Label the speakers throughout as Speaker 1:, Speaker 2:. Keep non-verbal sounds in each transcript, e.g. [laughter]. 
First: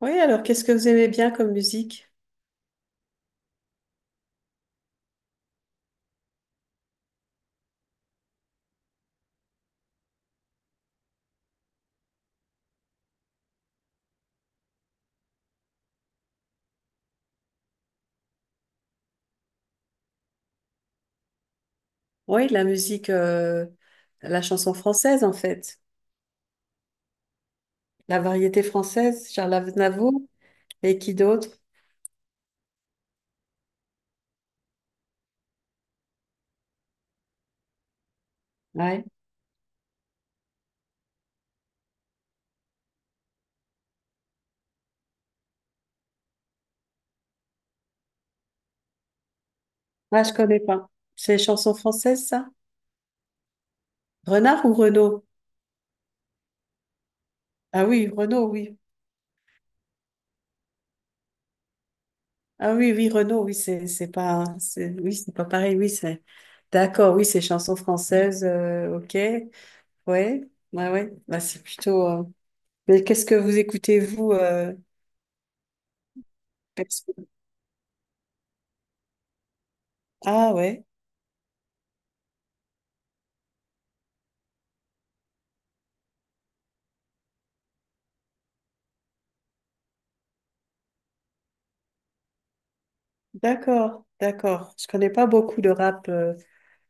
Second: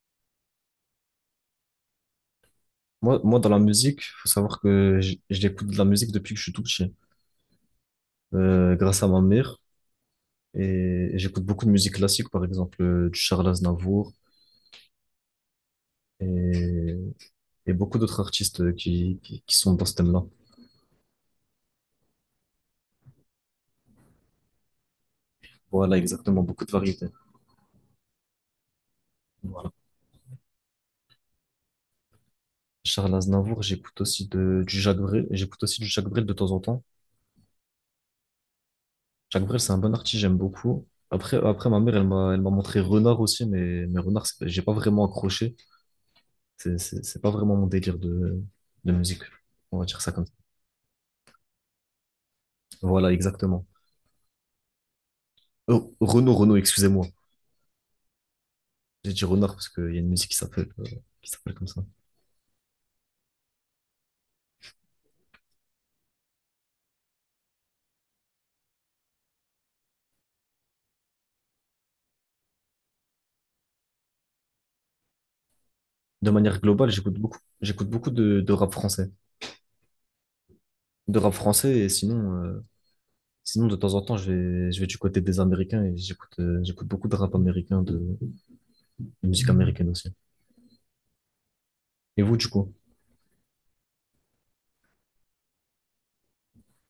Speaker 1: Oui, alors qu'est-ce que vous aimez bien comme musique?
Speaker 2: Moi, dans la musique, faut savoir que j'écoute de la musique depuis que je suis tout petit, grâce à ma mère. Et j'écoute beaucoup de musique classique, par exemple, du Charles Aznavour et, et beaucoup d'autres artistes qui sont dans ce thème-là.
Speaker 1: Oui, la musique, la chanson française en fait,
Speaker 2: Voilà, exactement, beaucoup de variétés.
Speaker 1: la variété française, Charles
Speaker 2: Voilà.
Speaker 1: Aznavour et qui d'autre?
Speaker 2: Charles Aznavour, j'écoute aussi du Jacques Brel, j'écoute aussi du Jacques Brel de temps en temps.
Speaker 1: Ouais.
Speaker 2: Jacques Brel, c'est un bon artiste, j'aime beaucoup. Après, ma mère, elle m'a montré Renard aussi, mais Renard, j'ai pas vraiment accroché. C'est pas vraiment mon délire de musique. On va dire ça
Speaker 1: Ah,
Speaker 2: comme ça.
Speaker 1: je connais pas. C'est chansons françaises ça?
Speaker 2: Voilà, exactement.
Speaker 1: Renard ou Renaud?
Speaker 2: Oh, Renaud, excusez-moi.
Speaker 1: Ah oui, Renaud, oui.
Speaker 2: J'ai dit Renard parce qu'il y a une musique qui s'appelle comme ça.
Speaker 1: Ah oui, oui, Renaud, oui, c'est pas, c'est, oui, c'est pas pareil, oui, c'est. D'accord, oui, c'est chansons françaises, ok. Ouais, ouais, ouais. Bah, c'est plutôt. Mais qu'est-ce que vous écoutez vous?
Speaker 2: De manière globale,
Speaker 1: Perso-
Speaker 2: j'écoute beaucoup de rap français.
Speaker 1: Ah ouais.
Speaker 2: De rap français, et sinon, sinon de temps en temps, je vais du côté des Américains et j'écoute beaucoup de rap américain, de musique américaine aussi. Et vous, du coup?
Speaker 1: D'accord, d'accord. Je connais pas beaucoup de rap.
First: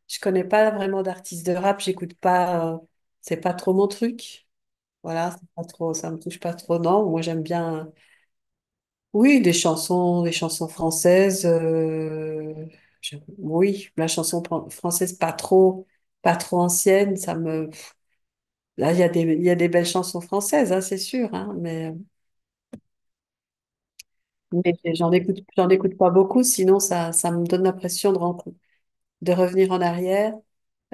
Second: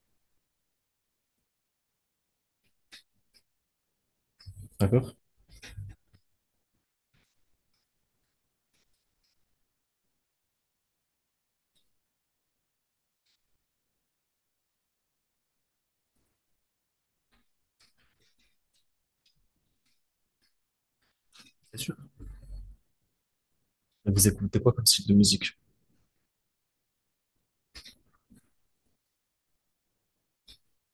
Speaker 1: Je connais pas vraiment d'artistes de rap. J'écoute pas. C'est pas trop mon truc.
Speaker 2: D'accord?
Speaker 1: Voilà, c'est pas trop. Ça me touche pas trop, non. Moi, j'aime bien. Oui, des chansons françaises. Oui, la française pas trop, pas trop ancienne. Ça me. Là, il y a des, il y a des belles chansons françaises, hein, c'est sûr. Hein,
Speaker 2: C'est sûr. Vous écoutez quoi
Speaker 1: mais
Speaker 2: comme style de musique?
Speaker 1: j'en écoute pas beaucoup. Sinon, ça me donne l'impression de, de revenir en arrière.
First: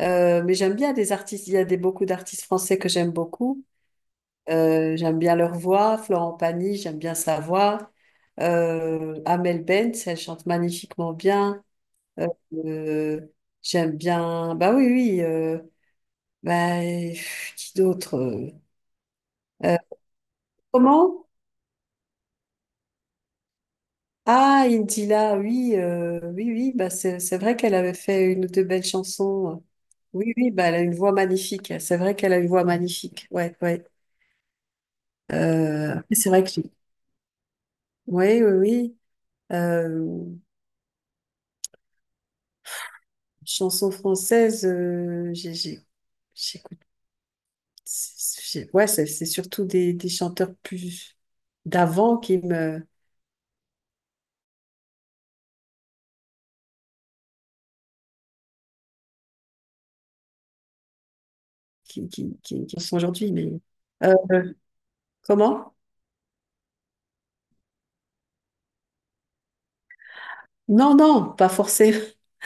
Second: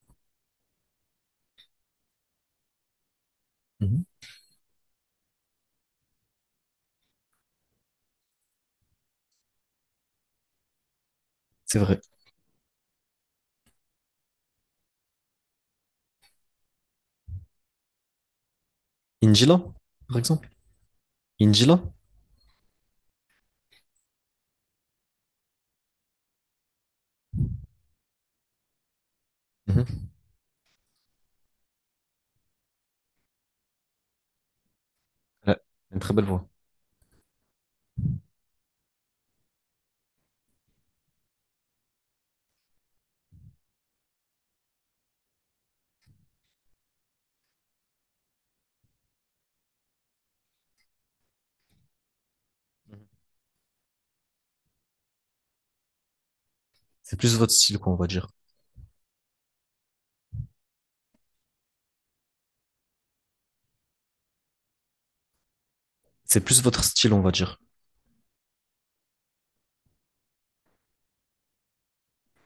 Speaker 1: Mais j'aime bien des artistes. Il y a des, beaucoup d'artistes français que j'aime beaucoup.
Speaker 2: Mhm.
Speaker 1: J'aime bien leur voix. Florent Pagny, j'aime bien sa voix. Amel Bent, elle chante magnifiquement bien.
Speaker 2: C'est vrai.
Speaker 1: Euh, euh, J'aime bien. Bah oui, oui. Bah, pff, qui d'autre?
Speaker 2: Injila,
Speaker 1: Euh,
Speaker 2: par exemple?
Speaker 1: Comment?
Speaker 2: Injila?
Speaker 1: Ah, Indila, oui, oui, oui. Bah c'est vrai qu'elle avait fait une ou deux belles chansons.
Speaker 2: Mhm.
Speaker 1: Oui, oui. Bah elle a une voix magnifique. C'est vrai qu'elle a une voix magnifique. Ouais, ouais.
Speaker 2: Elle a une très belle
Speaker 1: C'est vrai
Speaker 2: voix.
Speaker 1: que oui, oui, oui. Euh, Chansons françaises, J'écoute. Ouais, c'est surtout des chanteurs plus d'avant qui me
Speaker 2: Mhm. C'est plus votre style, quoi, on va dire.
Speaker 1: qui sont aujourd'hui. Mais euh, comment?
Speaker 2: C'est plus votre style, on va dire.
Speaker 1: Non, non, pas forcément.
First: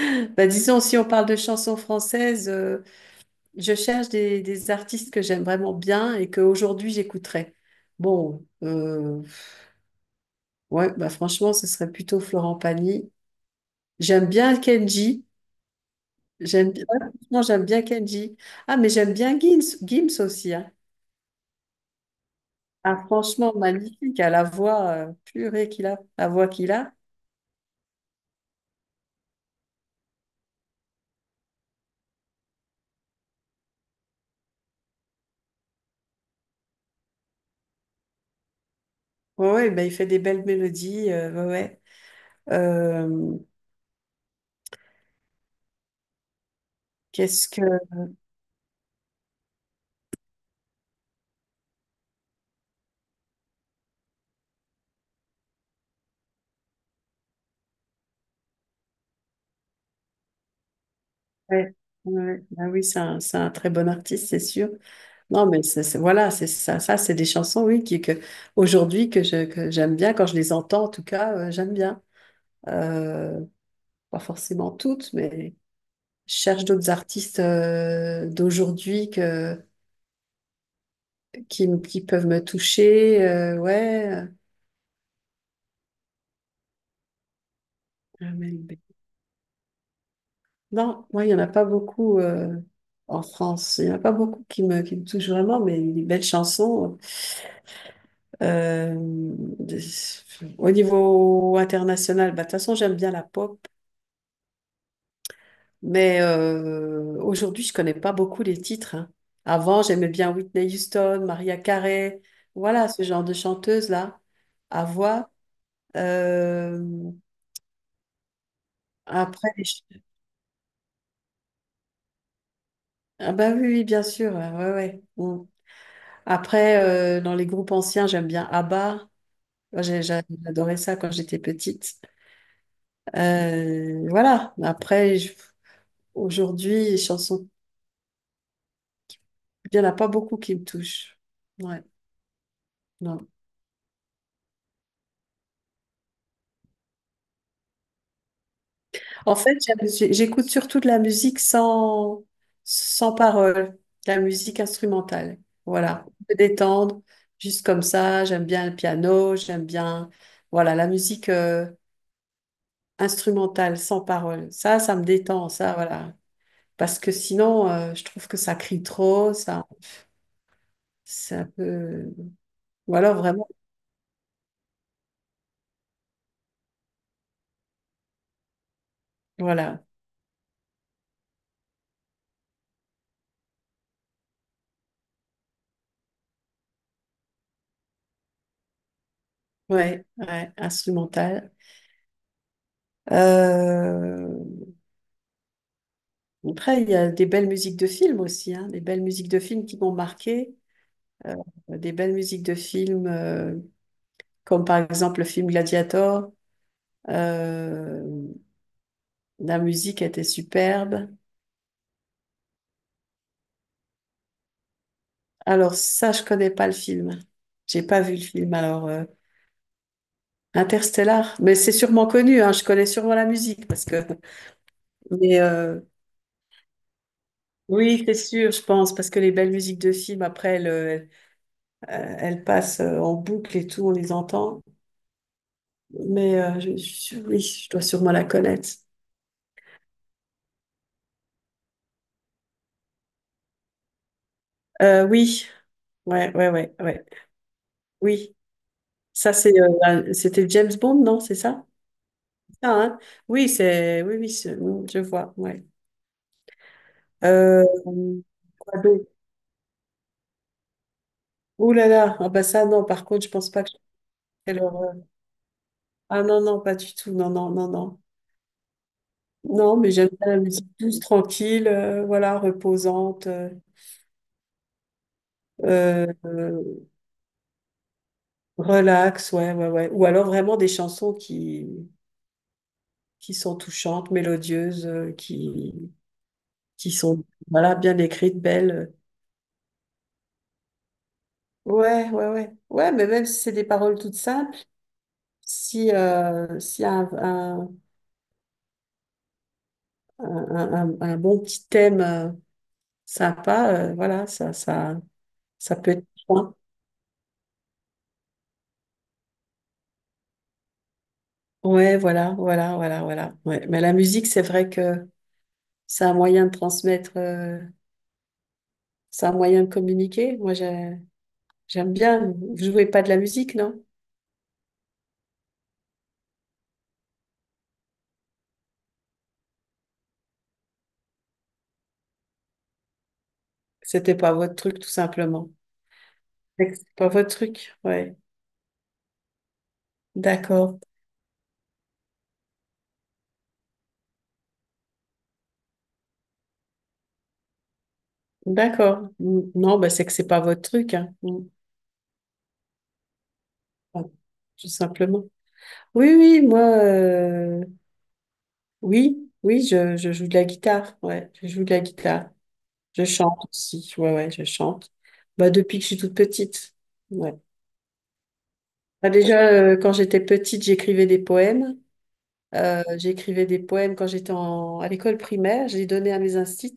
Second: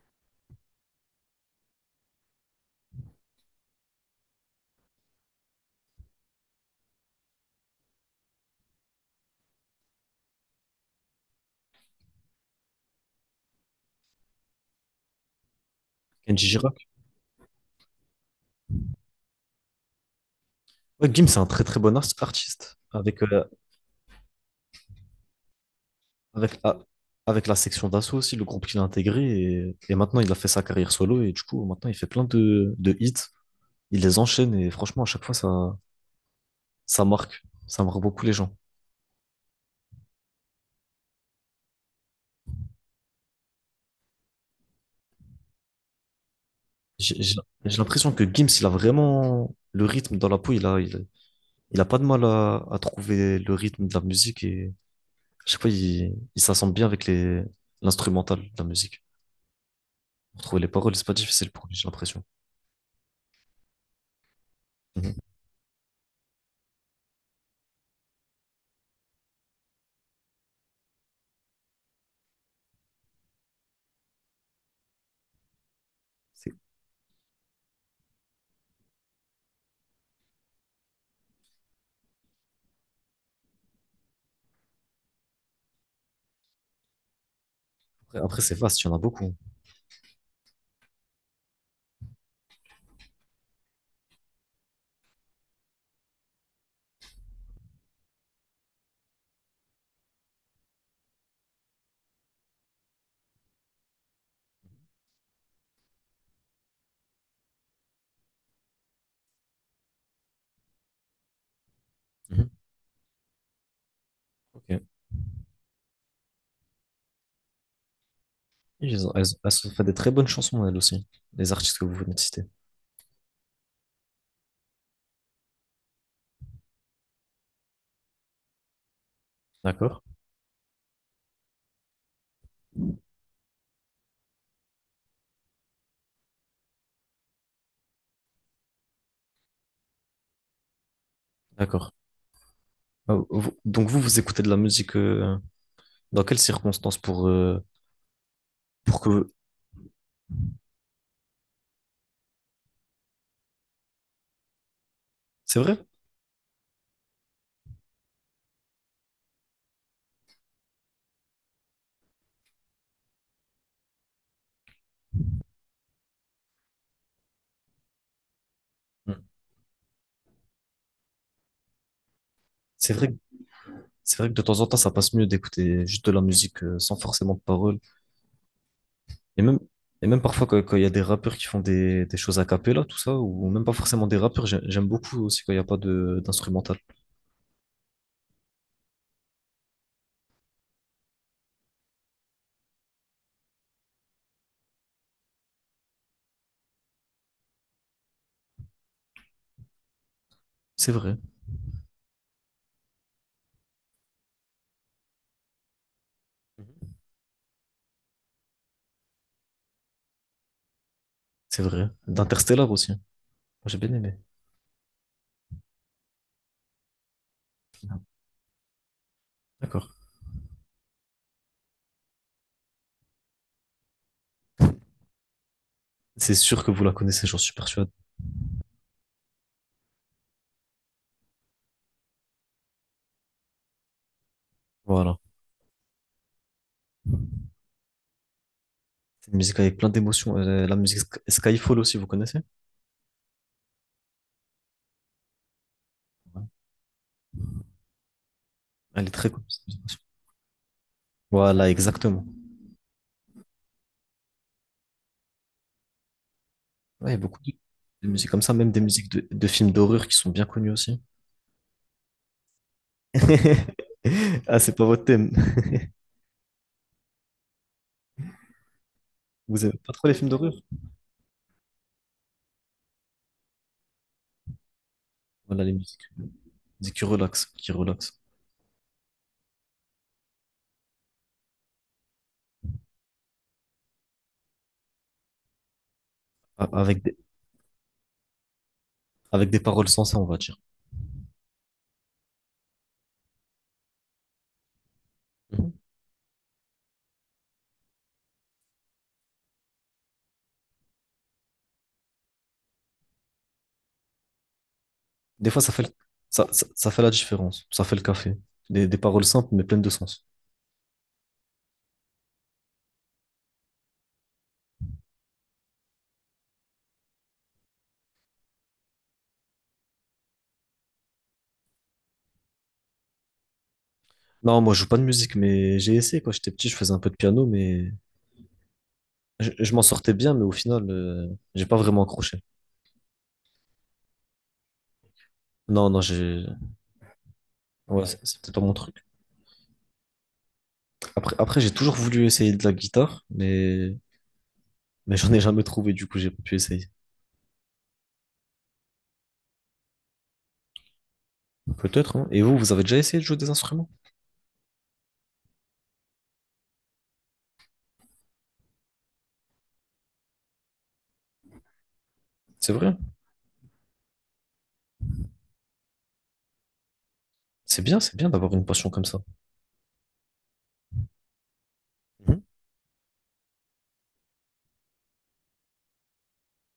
Speaker 1: [laughs] Bah, disons, si on parle de chansons françaises, je cherche des artistes que j'aime vraiment bien et qu'aujourd'hui j'écouterais. Bon, ouais, bah franchement, ce serait plutôt Florent Pagny. J'aime bien Kenji.
Speaker 2: Kenji.
Speaker 1: J'aime bien, ouais, franchement, j'aime bien Kenji. Ah, mais j'aime bien Gims, Gims aussi. Hein.
Speaker 2: Ouais, Gims, c'est un très très bon artiste.
Speaker 1: Ah,
Speaker 2: Avec,
Speaker 1: franchement, magnifique. À la voix purée qu'il a, la voix
Speaker 2: avec,
Speaker 1: qu'il
Speaker 2: ah,
Speaker 1: a.
Speaker 2: avec la section d'assaut aussi, le groupe qu'il a intégré. Et maintenant, il a fait sa carrière solo. Et du coup, maintenant, il fait plein de hits. Il les enchaîne. Et franchement, à chaque fois, ça marque. Ça marque beaucoup les gens.
Speaker 1: Ouais, ouais, ben, il fait des belles mélodies. Ouais, ouais. Euh,
Speaker 2: J'ai j'ai-
Speaker 1: Qu'est-ce que.
Speaker 2: j'ai
Speaker 1: Ouais,
Speaker 2: l'impression que Gims, il a vraiment le rythme dans la peau. Il a pas de mal à trouver le rythme de la musique. Et je sais pas, il s'assemble bien avec l'instrumental de la musique. Pour trouver les paroles, c'est pas difficile pour lui,
Speaker 1: ouais,
Speaker 2: j'ai l'impression.
Speaker 1: ouais. Ah oui, c'est un très bon artiste, c'est sûr.
Speaker 2: Mhm.
Speaker 1: Non, mais c'est, voilà, c'est ça. Ça, c'est des chansons, oui, qui, que, aujourd'hui, que je, que j'aime bien. Quand je les entends, en tout cas, j'aime bien. Euh, Pas forcément toutes, mais. Je
Speaker 2: C'est-
Speaker 1: cherche d'autres artistes d'aujourd'hui que, qui, qui peuvent me toucher. Ouais.
Speaker 2: après, c'est
Speaker 1: Amel B.
Speaker 2: vaste, il y en a beaucoup.
Speaker 1: Non, moi, il n'y en a pas beaucoup en France. Il n'y en a pas beaucoup qui me touchent vraiment, mais des belles chansons. Euh, de- Au niveau international, bah, de toute façon, j'aime bien la pop, mais aujourd'hui, je connais pas beaucoup les titres. Hein. Avant, j'aimais bien Whitney Houston, Maria Carey,
Speaker 2: Mhm.
Speaker 1: voilà, ce genre de chanteuse-là
Speaker 2: Ok. Et
Speaker 1: à voix. Euh,
Speaker 2: elles,
Speaker 1: Après,
Speaker 2: elles ont fait des très bonnes chansons, elles aussi, les artistes que vous venez de citer.
Speaker 1: ah bah oui, oui, bien sûr, ouais, ouais. Ouais. Mm. Après, dans les groupes anciens, j'aime bien ABBA. Moi,
Speaker 2: D'accord?
Speaker 1: J'adorais ça quand j'étais petite. Voilà. Après, aujourd'hui, les chansons, il n'y en a pas beaucoup qui me touchent. Ouais.
Speaker 2: D'accord. Ah, donc vous écoutez de la musique dans quelles circonstances pour que...
Speaker 1: En fait, J'écoute surtout de la musique sans, sans parole, de la musique instrumentale.
Speaker 2: C'est vrai?
Speaker 1: Voilà, me détendre, juste comme ça. J'aime bien le piano, j'aime bien, voilà, la musique instrumentale sans parole. Ça me détend, ça, voilà. Parce que sinon, je trouve que ça crie
Speaker 2: Mm.
Speaker 1: trop, ça, c'est un peu.
Speaker 2: C'est
Speaker 1: Ou
Speaker 2: vrai,
Speaker 1: alors
Speaker 2: que-
Speaker 1: vraiment,
Speaker 2: c'est vrai que de temps en temps, ça passe mieux d'écouter juste de la musique sans forcément de paroles. Et même,
Speaker 1: voilà,
Speaker 2: et même parfois, quand il y a des rappeurs qui font des choses a cappella, tout ça, ou même pas forcément des rappeurs, j'aime beaucoup aussi quand il n'y a pas de d'instrumental.
Speaker 1: ouais, ouais, instrumentale. Euh, Après, il y a des belles musiques de films aussi, hein, des belles musiques de films qui m'ont marqué,
Speaker 2: C'est vrai.
Speaker 1: euh, des belles musiques de films comme par exemple le film Gladiator.
Speaker 2: Mhm.
Speaker 1: euh, la musique était superbe.
Speaker 2: C'est vrai. D'Interstellar aussi. J'ai bien aimé.
Speaker 1: Alors ça, je connais pas le film. J'ai pas vu le film. Alors
Speaker 2: D'accord.
Speaker 1: Interstellar, mais c'est sûrement connu. Hein, je connais sûrement la musique parce que. Mais
Speaker 2: C'est sûr que vous la connaissez, j'en suis persuadé.
Speaker 1: oui, c'est sûr, je pense, parce que les belles musiques de films après, elles, elles passent en boucle et tout, on les entend.
Speaker 2: Voilà.
Speaker 1: Mais Oui, je dois sûrement la connaître.
Speaker 2: C'est une musique avec plein d'émotions. La musique Skyfall aussi, vous connaissez?
Speaker 1: Oui, ouais,
Speaker 2: Ouais.
Speaker 1: ouais, ouais, ouais. Oui,
Speaker 2: Elle est très
Speaker 1: ça
Speaker 2: connue,
Speaker 1: c'est,
Speaker 2: cette musique.
Speaker 1: C'était James Bond, non? C'est
Speaker 2: Voilà,
Speaker 1: ça?
Speaker 2: exactement.
Speaker 1: Ça, hein oui, c'est, oui, oui, je vois. Ouais.
Speaker 2: Ouais, il y a beaucoup
Speaker 1: Euh,
Speaker 2: de musiques comme ça, même
Speaker 1: quoi
Speaker 2: des
Speaker 1: d'autre
Speaker 2: musiques de films d'horreur qui sont bien connues aussi.
Speaker 1: ouh là là, ah bah ça non. Par contre, je pense pas que je
Speaker 2: [laughs] Ah,
Speaker 1: ferais leur,
Speaker 2: c'est pas votre thème. [laughs]
Speaker 1: ah non, non, pas du tout. Non, non, non, non.
Speaker 2: Vous
Speaker 1: Non,
Speaker 2: aimez
Speaker 1: mais
Speaker 2: pas trop
Speaker 1: j'aime
Speaker 2: les films
Speaker 1: bien la
Speaker 2: d'horreur?
Speaker 1: musique douce, tranquille, voilà, reposante,
Speaker 2: Voilà, les
Speaker 1: euh,
Speaker 2: musiques qui relaxent, qui relaxent.
Speaker 1: relax, ouais, ouais, ouais. Ou alors vraiment des chansons qui sont touchantes, mélodieuses,
Speaker 2: A-
Speaker 1: qui
Speaker 2: Avec des,
Speaker 1: sont voilà, bien écrites, belles.
Speaker 2: avec des paroles sensées, on va dire.
Speaker 1: Ouais, ouais, ouais. Ouais, mais même si c'est des paroles toutes simples,
Speaker 2: Mhm.
Speaker 1: si, s'il y a un, un bon petit thème sympa, voilà, ça, ça,
Speaker 2: Des fois, ça
Speaker 1: ça
Speaker 2: fait,
Speaker 1: peut
Speaker 2: le-
Speaker 1: être
Speaker 2: ça,
Speaker 1: bien.
Speaker 2: ça, ça fait la différence. Ça fait le café. Des paroles simples, mais pleines de sens.
Speaker 1: Ouais, voilà, voilà, voilà, voilà. Ouais. Mais la musique, c'est vrai que c'est un moyen de transmettre, c'est un moyen de communiquer. Moi, j'aime bien. Vous jouez pas de la musique, non?
Speaker 2: Non, moi, je joue pas de musique, mais j'ai essayé quand j'étais petit, je faisais un peu de piano, mais je m'en sortais bien, mais au final, j'ai pas vraiment accroché.
Speaker 1: C'était pas votre truc, tout simplement.
Speaker 2: Non, non, j'ai,
Speaker 1: C'est que c'est pas votre truc,
Speaker 2: ouais,
Speaker 1: ouais.
Speaker 2: c'est peut-être pas mon truc.
Speaker 1: D'accord,
Speaker 2: Après, j'ai toujours voulu essayer de la guitare, mais j'en ai jamais trouvé, du coup, j'ai pas pu essayer.
Speaker 1: d'accord. Mm. Non, bah c'est que c'est pas votre truc, hein. Mm.
Speaker 2: Peut-être, hein. Et vous, vous avez déjà essayé de jouer des instruments?
Speaker 1: Enfin, tout simplement. Oui, oui, moi, oui, oui, je joue de la guitare, ouais, je joue de la guitare.
Speaker 2: C'est vrai?
Speaker 1: Je chante aussi, ouais, ouais, je chante. Bah depuis que je suis toute petite, ouais.
Speaker 2: C'est bien d'avoir une passion comme
Speaker 1: Bah,
Speaker 2: ça.
Speaker 1: déjà, quand j'étais petite, j'écrivais des poèmes.
Speaker 2: Mhm.
Speaker 1: J'écrivais des poèmes quand à l'école primaire, je les donnais à mes instits.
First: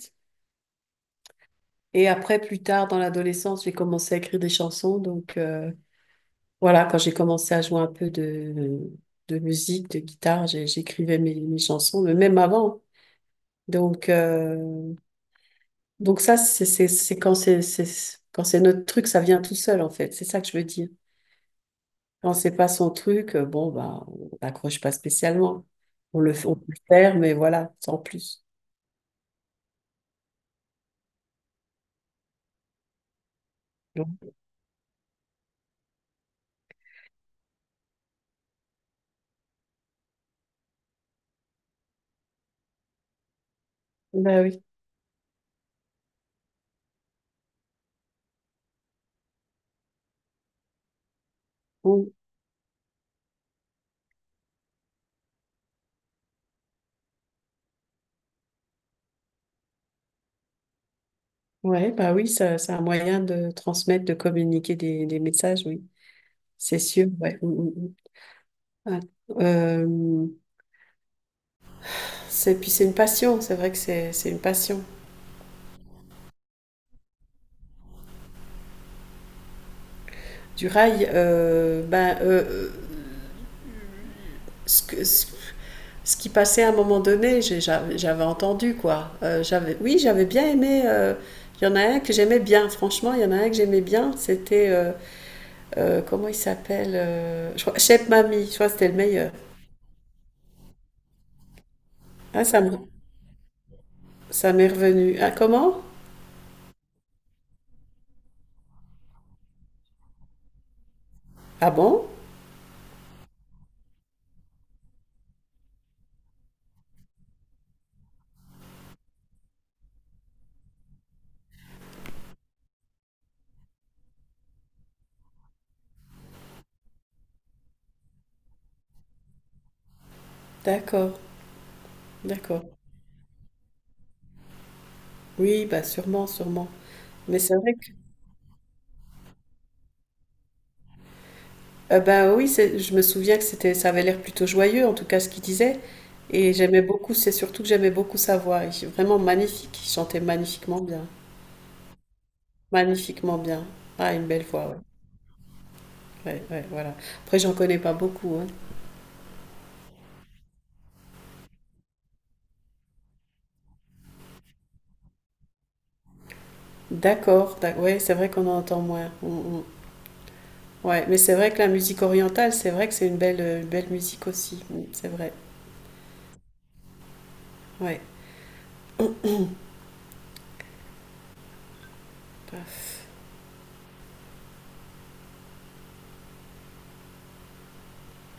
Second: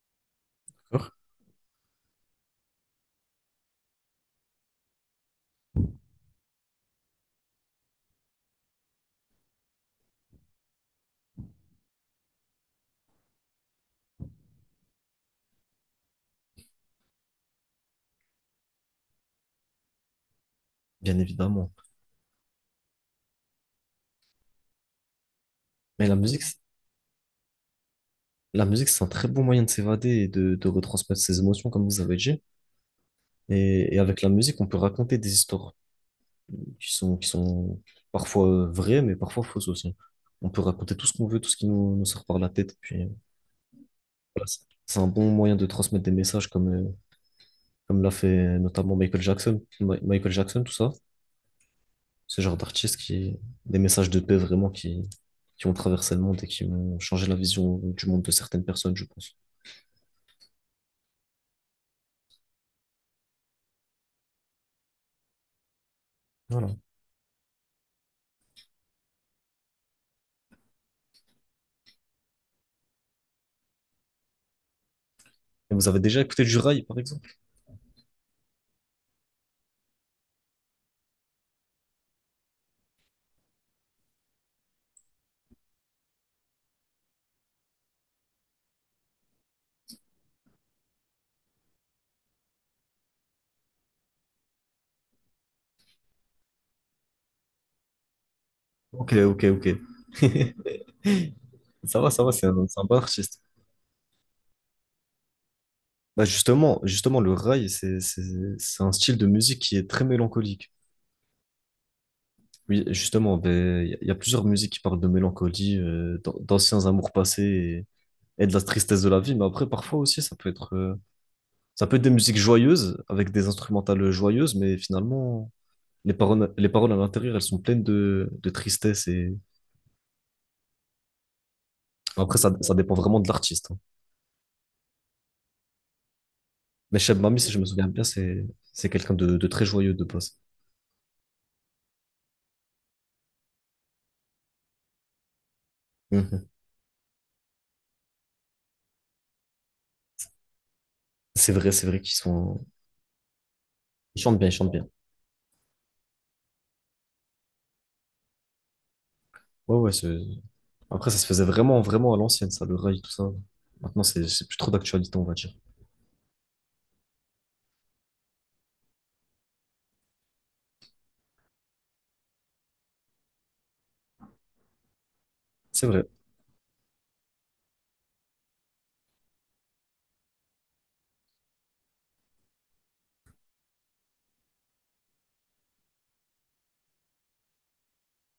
Speaker 2: D'accord.
Speaker 1: Et après, plus tard, dans l'adolescence, j'ai commencé à écrire des chansons, donc. Voilà, quand j'ai commencé à jouer un peu de musique, de guitare, j'écrivais mes, mes chansons, mais même avant. Donc, euh, donc ça, c'est quand quand c'est notre truc, ça vient tout seul, en fait. C'est ça que je veux dire.
Speaker 2: Bien évidemment.
Speaker 1: Quand c'est pas son truc, bon, bah, on n'accroche pas spécialement.
Speaker 2: Mais la musique,
Speaker 1: On
Speaker 2: c'est-
Speaker 1: peut le faire, mais voilà, sans plus.
Speaker 2: la musique, c'est un très bon moyen de s'évader et de retransmettre ses émotions, comme vous avez dit. Et
Speaker 1: Donc,
Speaker 2: avec la musique, on peut raconter des histoires qui sont parfois vraies, mais parfois fausses aussi. On peut raconter tout ce qu'on veut, tout ce qui nous sort par la tête. Puis,
Speaker 1: bah
Speaker 2: voilà,
Speaker 1: oui.
Speaker 2: c'est un bon moyen de transmettre des messages comme, comme l'a fait notamment Michael Jackson. Michael Jackson, tout ça.
Speaker 1: Bon,
Speaker 2: Ce genre des messages de paix vraiment qui ont traversé le monde et qui ont changé la vision du monde de certaines personnes, je pense.
Speaker 1: ouais, bah oui, c'est un moyen de transmettre, de communiquer des messages, oui.
Speaker 2: Voilà.
Speaker 1: C'est sûr, ouais. Mm, mm, mm. Ah, euh, c'est puis c'est une passion, c'est vrai que c'est une passion.
Speaker 2: Et vous avez déjà écouté du rail, par exemple?
Speaker 1: Du rail, ben ce, ce qui passait à un moment donné, j'avais entendu quoi. J'avais oui, j'avais bien aimé. Il y en a un que j'aimais bien, franchement, il y en a un que j'aimais bien. C'était comment il s'appelle Chef Mamie. Je crois que c'était le
Speaker 2: Ok,
Speaker 1: meilleur.
Speaker 2: ok, ok. [laughs] Ça va,
Speaker 1: Ah ça me-
Speaker 2: c'est un bon artiste.
Speaker 1: Ça m'est revenu. Ah comment
Speaker 2: Bah justement, justement, le rail, c'est un style de musique qui est très mélancolique.
Speaker 1: ah bon
Speaker 2: Oui, justement, ben, il y a, il y a plusieurs musiques qui parlent de mélancolie, d'anciens amours passés et de la tristesse de la vie. Mais après, parfois aussi, ça peut être des musiques joyeuses, avec des instrumentales joyeuses, mais finalement, les paroles à l'intérieur, elles sont pleines de tristesse. Et
Speaker 1: d'accord,
Speaker 2: après,
Speaker 1: d'accord.
Speaker 2: ça dépend vraiment de l'artiste, hein.
Speaker 1: Oui, bah sûrement, sûrement.
Speaker 2: Mais Cheb
Speaker 1: Mais
Speaker 2: Mami, si
Speaker 1: c'est
Speaker 2: je me
Speaker 1: vrai
Speaker 2: souviens bien, c'est quelqu'un de très joyeux de base.
Speaker 1: Bah oui, je me souviens que c'était, ça avait l'air plutôt joyeux, en tout cas ce qu'il disait.
Speaker 2: Mhm.
Speaker 1: Et j'aimais beaucoup, c'est surtout que j'aimais beaucoup sa voix. Il est vraiment magnifique, il chantait magnifiquement bien.
Speaker 2: C'est vrai qu'ils sont...
Speaker 1: Magnifiquement bien. Ah,
Speaker 2: Ils
Speaker 1: une
Speaker 2: chantent
Speaker 1: belle
Speaker 2: bien, ils chantent
Speaker 1: voix, ouais.
Speaker 2: bien.
Speaker 1: Ouais, ouais, voilà. Après, j'en connais pas beaucoup, hein.
Speaker 2: Ouais, ouais, c'est Après, ça se faisait vraiment, vraiment à l'ancienne, ça, le rail, tout ça. Maintenant, c'est plus trop d'actualité, on va dire.
Speaker 1: D'accord, ouais, c'est vrai qu'on en entend moins. Mm, mm. Ouais, mais c'est vrai que la musique orientale, c'est vrai que c'est une belle, belle musique aussi. Mm, c'est vrai,
Speaker 2: C'est vrai.
Speaker 1: ouais. Paf.